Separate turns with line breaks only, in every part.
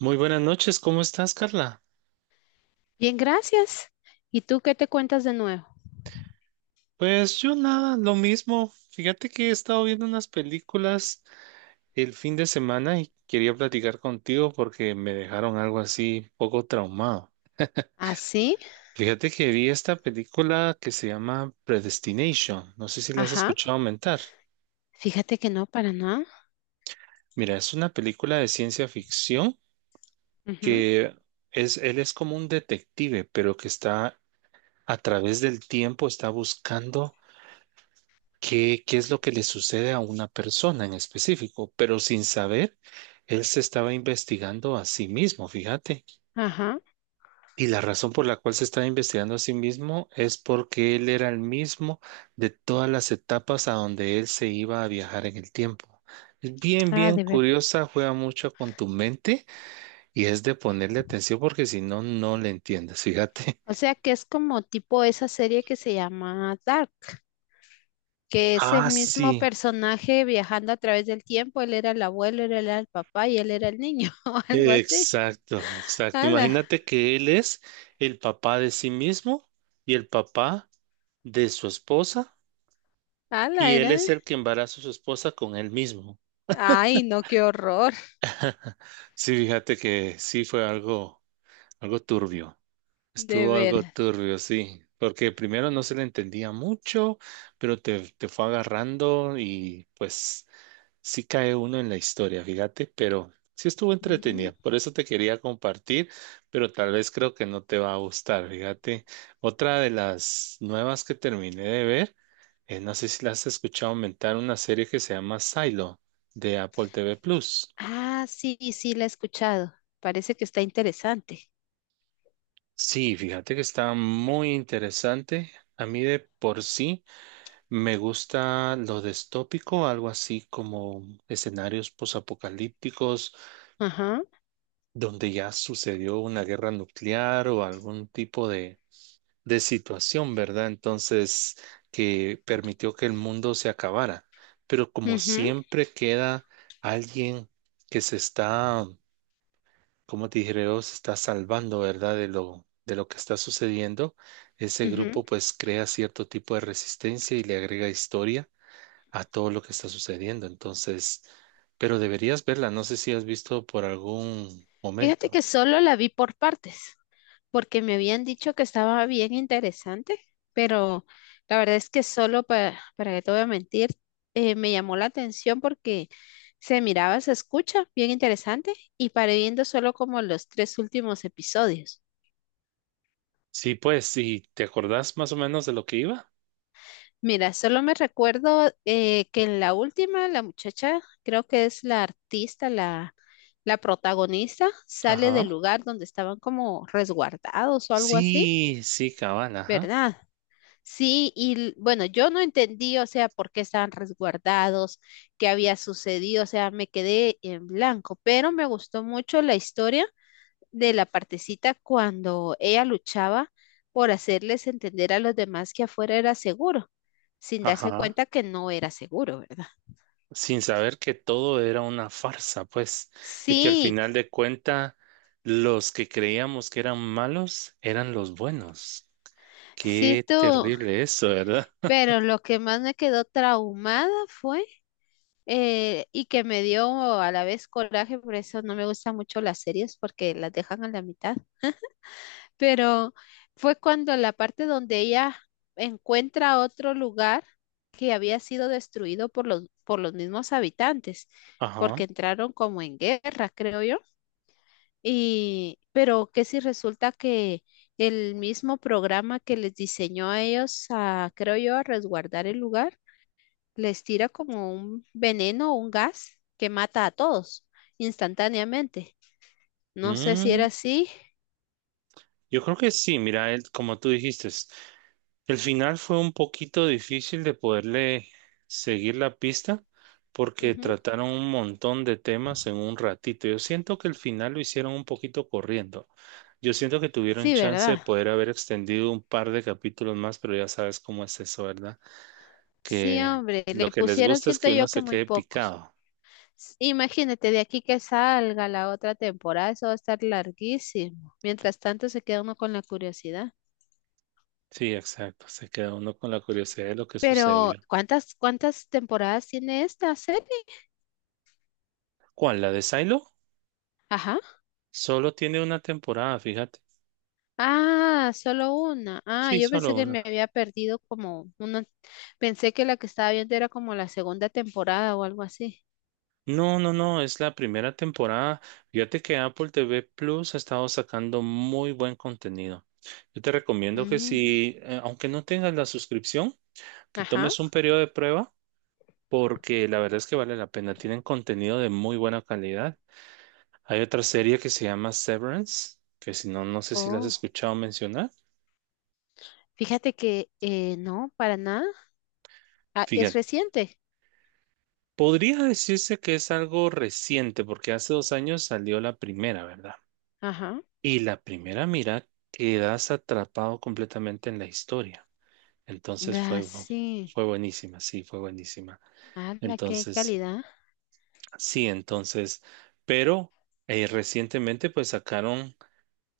Muy buenas noches, ¿cómo estás, Carla?
Bien, gracias. ¿Y tú qué te cuentas de nuevo?
Pues yo nada, lo mismo. Fíjate que he estado viendo unas películas el fin de semana y quería platicar contigo porque me dejaron algo así poco traumado.
¿Ah, sí?
Fíjate que vi esta película que se llama Predestination. No sé si la has
Ajá.
escuchado aumentar.
Fíjate que no, para nada.
Mira, es una película de ciencia ficción
Ujú,
que es, él es como un detective, pero que está a través del tiempo, está buscando qué es lo que le sucede a una persona en específico, pero sin saber, él se estaba investigando a sí mismo, fíjate.
ajá.
Y la razón por la cual se estaba investigando a sí mismo es porque él era el mismo de todas las etapas a donde él se iba a viajar en el tiempo. Es bien,
Ah,
bien
de ver.
curiosa, juega mucho con tu mente y es de ponerle atención porque si no, no le entiendes, fíjate.
O sea que es como tipo esa serie que se llama Dark, que es el
Ah, sí.
mismo personaje viajando a través del tiempo. Él era el abuelo, él era el papá y él era el niño, o algo así.
Exacto, exacto.
Ala,
Imagínate que él es el papá de sí mismo y el papá de su esposa,
ala,
y él
era.
es el que embaraza a su esposa con él mismo.
Ay, no, qué horror.
Sí, fíjate que sí fue algo, algo turbio.
De
Estuvo algo
ver.
turbio, sí. Porque primero no se le entendía mucho, pero te fue agarrando y pues sí cae uno en la historia, fíjate, pero sí estuvo
Mm.
entretenida. Por eso te quería compartir, pero tal vez creo que no te va a gustar, fíjate. Otra de las nuevas que terminé de ver, no sé si la has escuchado aumentar, una serie que se llama Silo de Apple TV Plus.
Ah, sí, sí, la he escuchado. Parece que está interesante.
Sí, fíjate que está muy interesante. A mí de por sí me gusta lo distópico, algo así como escenarios posapocalípticos
Ajá.
donde ya sucedió una guerra nuclear o algún tipo de situación, ¿verdad? Entonces, que permitió que el mundo se acabara. Pero como siempre queda alguien que se está, como te dije, se está salvando, ¿verdad? De lo que está sucediendo, ese
Mhm.
grupo pues crea cierto tipo de resistencia y le agrega historia a todo lo que está sucediendo. Entonces, pero deberías verla, no sé si has visto por algún
Fíjate que
momento.
solo la vi por partes, porque me habían dicho que estaba bien interesante, pero la verdad es que solo para que te voy a mentir, me llamó la atención porque se miraba, se escucha, bien interesante, y paré viendo solo como los tres últimos episodios.
Sí, pues, ¿y te acordás más o menos de lo que iba?
Mira, solo me recuerdo que en la última, la muchacha, creo que es la artista, la protagonista, sale del
Ajá.
lugar donde estaban como resguardados o algo así,
Sí, sí, cabal, ajá.
¿verdad? Sí, y bueno, yo no entendí, o sea, por qué estaban resguardados, qué había sucedido, o sea, me quedé en blanco, pero me gustó mucho la historia de la partecita cuando ella luchaba por hacerles entender a los demás que afuera era seguro, sin darse
Ajá.
cuenta que no era seguro, ¿verdad?
Sin saber que todo era una farsa, pues, y que al
Sí,
final de cuenta los que creíamos que eran malos eran los buenos.
sí
Qué
tú,
terrible eso, ¿verdad?
pero lo que más me quedó traumada fue y que me dio a la vez coraje, por eso no me gustan mucho las series porque las dejan a la mitad, pero fue cuando la parte donde ella encuentra otro lugar que había sido destruido por por los mismos habitantes,
Ajá.
porque entraron como en guerra, creo yo, y pero que si resulta que el mismo programa que les diseñó a ellos a, creo yo, a resguardar el lugar, les tira como un veneno o un gas que mata a todos instantáneamente. No sé si era
Mm,
así.
yo creo que sí, mira, él, como tú dijiste, el final fue un poquito difícil de poderle seguir la pista porque
Ujú.
trataron un montón de temas en un ratito. Yo siento que el final lo hicieron un poquito corriendo. Yo siento que tuvieron
Sí,
chance de
¿verdad?
poder haber extendido un par de capítulos más, pero ya sabes cómo es eso, ¿verdad?
Sí,
Que
hombre,
lo
le
que les
pusieron,
gusta es
siento
que uno
yo que
se
muy
quede
pocos.
picado.
S- Imagínate, de aquí que salga la otra temporada, eso va a estar larguísimo. Mientras tanto, se queda uno con la curiosidad.
Sí, exacto. Se queda uno con la curiosidad de lo que
Pero,
sucedió.
¿cuántas temporadas tiene esta serie?
¿Cuál? ¿La de Silo?
Ajá.
Solo tiene una temporada, fíjate.
Ah, solo una. Ah,
Sí,
yo pensé
solo
que me
una.
había perdido como una. Pensé que la que estaba viendo era como la segunda temporada o algo así.
No, no, no, es la primera temporada. Fíjate que Apple TV Plus ha estado sacando muy buen contenido. Yo te recomiendo que
Mm,
si, aunque no tengas la suscripción, que
ajá.
tomes un periodo de prueba, porque la verdad es que vale la pena. Tienen contenido de muy buena calidad. Hay otra serie que se llama Severance, que si no, no sé si la has
Oh,
escuchado mencionar.
fíjate que no, para nada. Ah, es
Fíjate,
reciente.
podría decirse que es algo reciente, porque hace dos años salió la primera, ¿verdad?
Ajá.
Y la primera mira quedas atrapado completamente en la historia. Entonces
Ah,
fue,
sí.
fue buenísima, sí, fue buenísima.
Ah, la qué
Entonces,
calidad.
sí, entonces, pero recientemente pues sacaron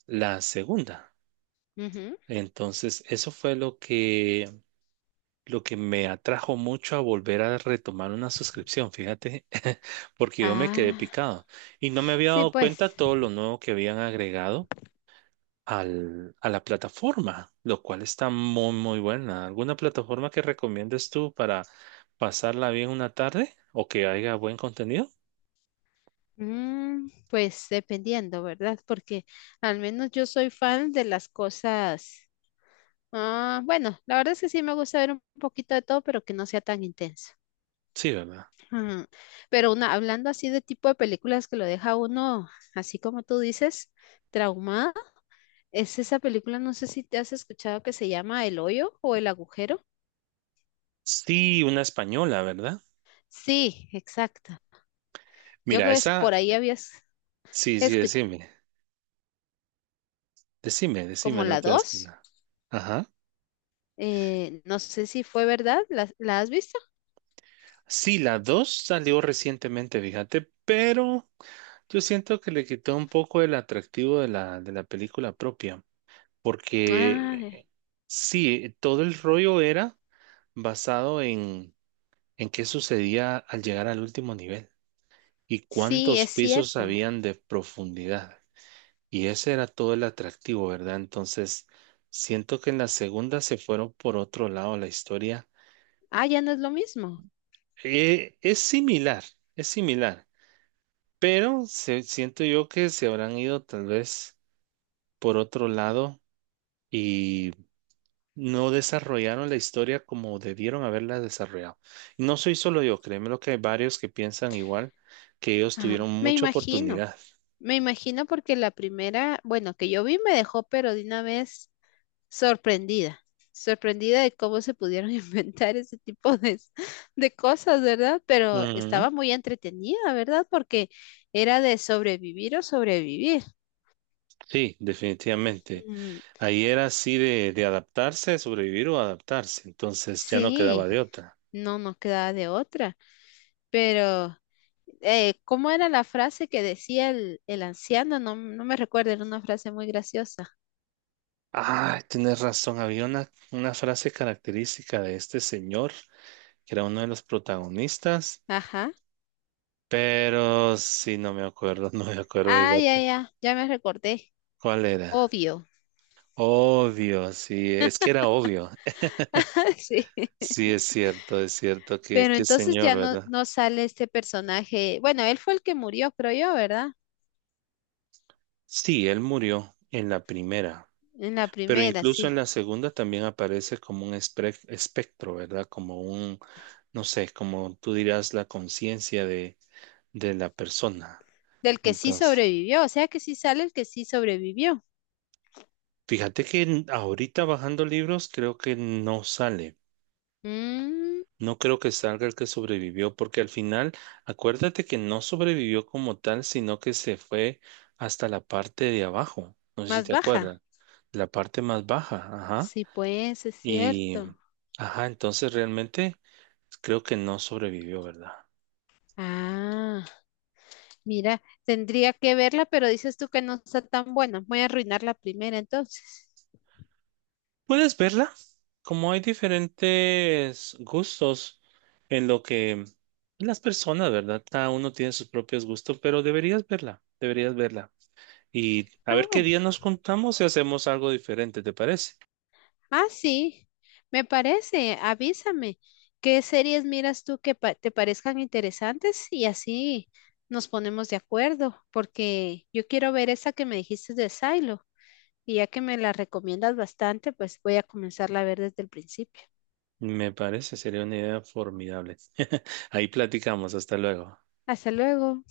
la segunda.
Ujú.
Entonces, eso fue lo que me atrajo mucho a volver a retomar una suscripción, fíjate, porque yo me quedé
Ah,
picado y no me había
sí,
dado
pues.
cuenta todo lo nuevo que habían agregado a la plataforma, lo cual está muy, muy buena. ¿Alguna plataforma que recomiendes tú para pasarla bien una tarde o que haya buen contenido?
Mm, pues dependiendo, ¿verdad? Porque al menos yo soy fan de las cosas. Ah, bueno, la verdad es que sí me gusta ver un poquito de todo, pero que no sea tan intenso.
Sí, ¿verdad?
Ujú. Pero una, hablando así de tipo de películas que lo deja a uno, así como tú dices, traumada, es esa película, no sé si te has escuchado que se llama El hoyo o El agujero.
Sí, una española, ¿verdad?
Sí, exacto. Yo
Mira,
creo que es por
esa,
ahí habías
sí, sí,
escuchado
decime, decime,
como
decime, no
la
te hagas
dos.
nada. Ajá.
No sé si fue verdad, ¿la has visto?
Sí, la 2 salió recientemente, fíjate, pero yo siento que le quitó un poco el atractivo de la película propia,
Ah,
porque sí, todo el rollo era basado en qué sucedía al llegar al último nivel y
sí,
cuántos
es
pisos
cierto.
habían de profundidad. Y ese era todo el atractivo, ¿verdad? Entonces, siento que en la segunda se fueron por otro lado la historia.
Ah, ya no es lo mismo.
Eh, es similar, es similar, pero siento yo que se habrán ido tal vez por otro lado y no desarrollaron la historia como debieron haberla desarrollado. Y no soy solo yo, créeme lo que hay varios que piensan igual, que ellos
Ah,
tuvieron
me
mucha
imagino,
oportunidad.
me imagino porque la primera, bueno, que yo vi me dejó, pero de una vez sorprendida, sorprendida de cómo se pudieron inventar ese tipo de cosas, ¿verdad? Pero
Ujú.
estaba muy entretenida, ¿verdad? Porque era de sobrevivir o sobrevivir.
Sí, definitivamente.
Mm,
Ahí era así de adaptarse, sobrevivir o adaptarse. Entonces ya no quedaba
sí,
de otra.
no nos quedaba de otra, pero ¿cómo era la frase que decía el anciano? No, no me recuerdo, era una frase muy graciosa.
Ah, tienes razón. Había una frase característica de este señor, que era uno de los protagonistas,
Ajá.
pero sí, no me acuerdo, no me acuerdo,
Ah, ya,
fíjate.
ya, ya me recordé.
¿Cuál era?
Obvio.
Obvio, sí, es que era obvio.
Sí.
Sí, es cierto
Pero
que
entonces
señor,
ya no,
¿verdad?
no sale este personaje. Bueno, él fue el que murió, creo yo, ¿verdad?
Sí, él murió en la primera,
En la
pero
primera,
incluso en
sí.
la segunda también aparece como un espectro, ¿verdad? Como un, no sé, como tú dirás, la conciencia de la persona.
Del que sí
Entonces,
sobrevivió. O sea que sí sale el que sí sobrevivió.
fíjate que ahorita bajando libros creo que no sale.
Mm,
No creo que salga el que sobrevivió, porque al final, acuérdate que no sobrevivió como tal, sino que se fue hasta la parte de abajo. No sé si
más
te
baja.
acuerdas, la parte más baja, ajá.
Sí, pues, es
Y,
cierto.
ajá, entonces realmente creo que no sobrevivió, ¿verdad?
Ah, mira, tendría que verla, pero dices tú que no está tan buena. Voy a arruinar la primera entonces.
Puedes verla, como hay diferentes gustos en lo que las personas, ¿verdad? Cada uno tiene sus propios gustos, pero deberías verla, deberías verla. Y a
Ah,
ver qué
bueno.
día nos juntamos y hacemos algo diferente, ¿te parece?
Ah, sí, me parece, avísame. ¿Qué series miras tú que te parezcan interesantes? Y así nos ponemos de acuerdo, porque yo quiero ver esa que me dijiste de Silo, y ya que me la recomiendas bastante, pues voy a comenzarla a ver desde el principio.
Me parece, sería una idea formidable. Ahí platicamos, hasta luego.
Hasta luego.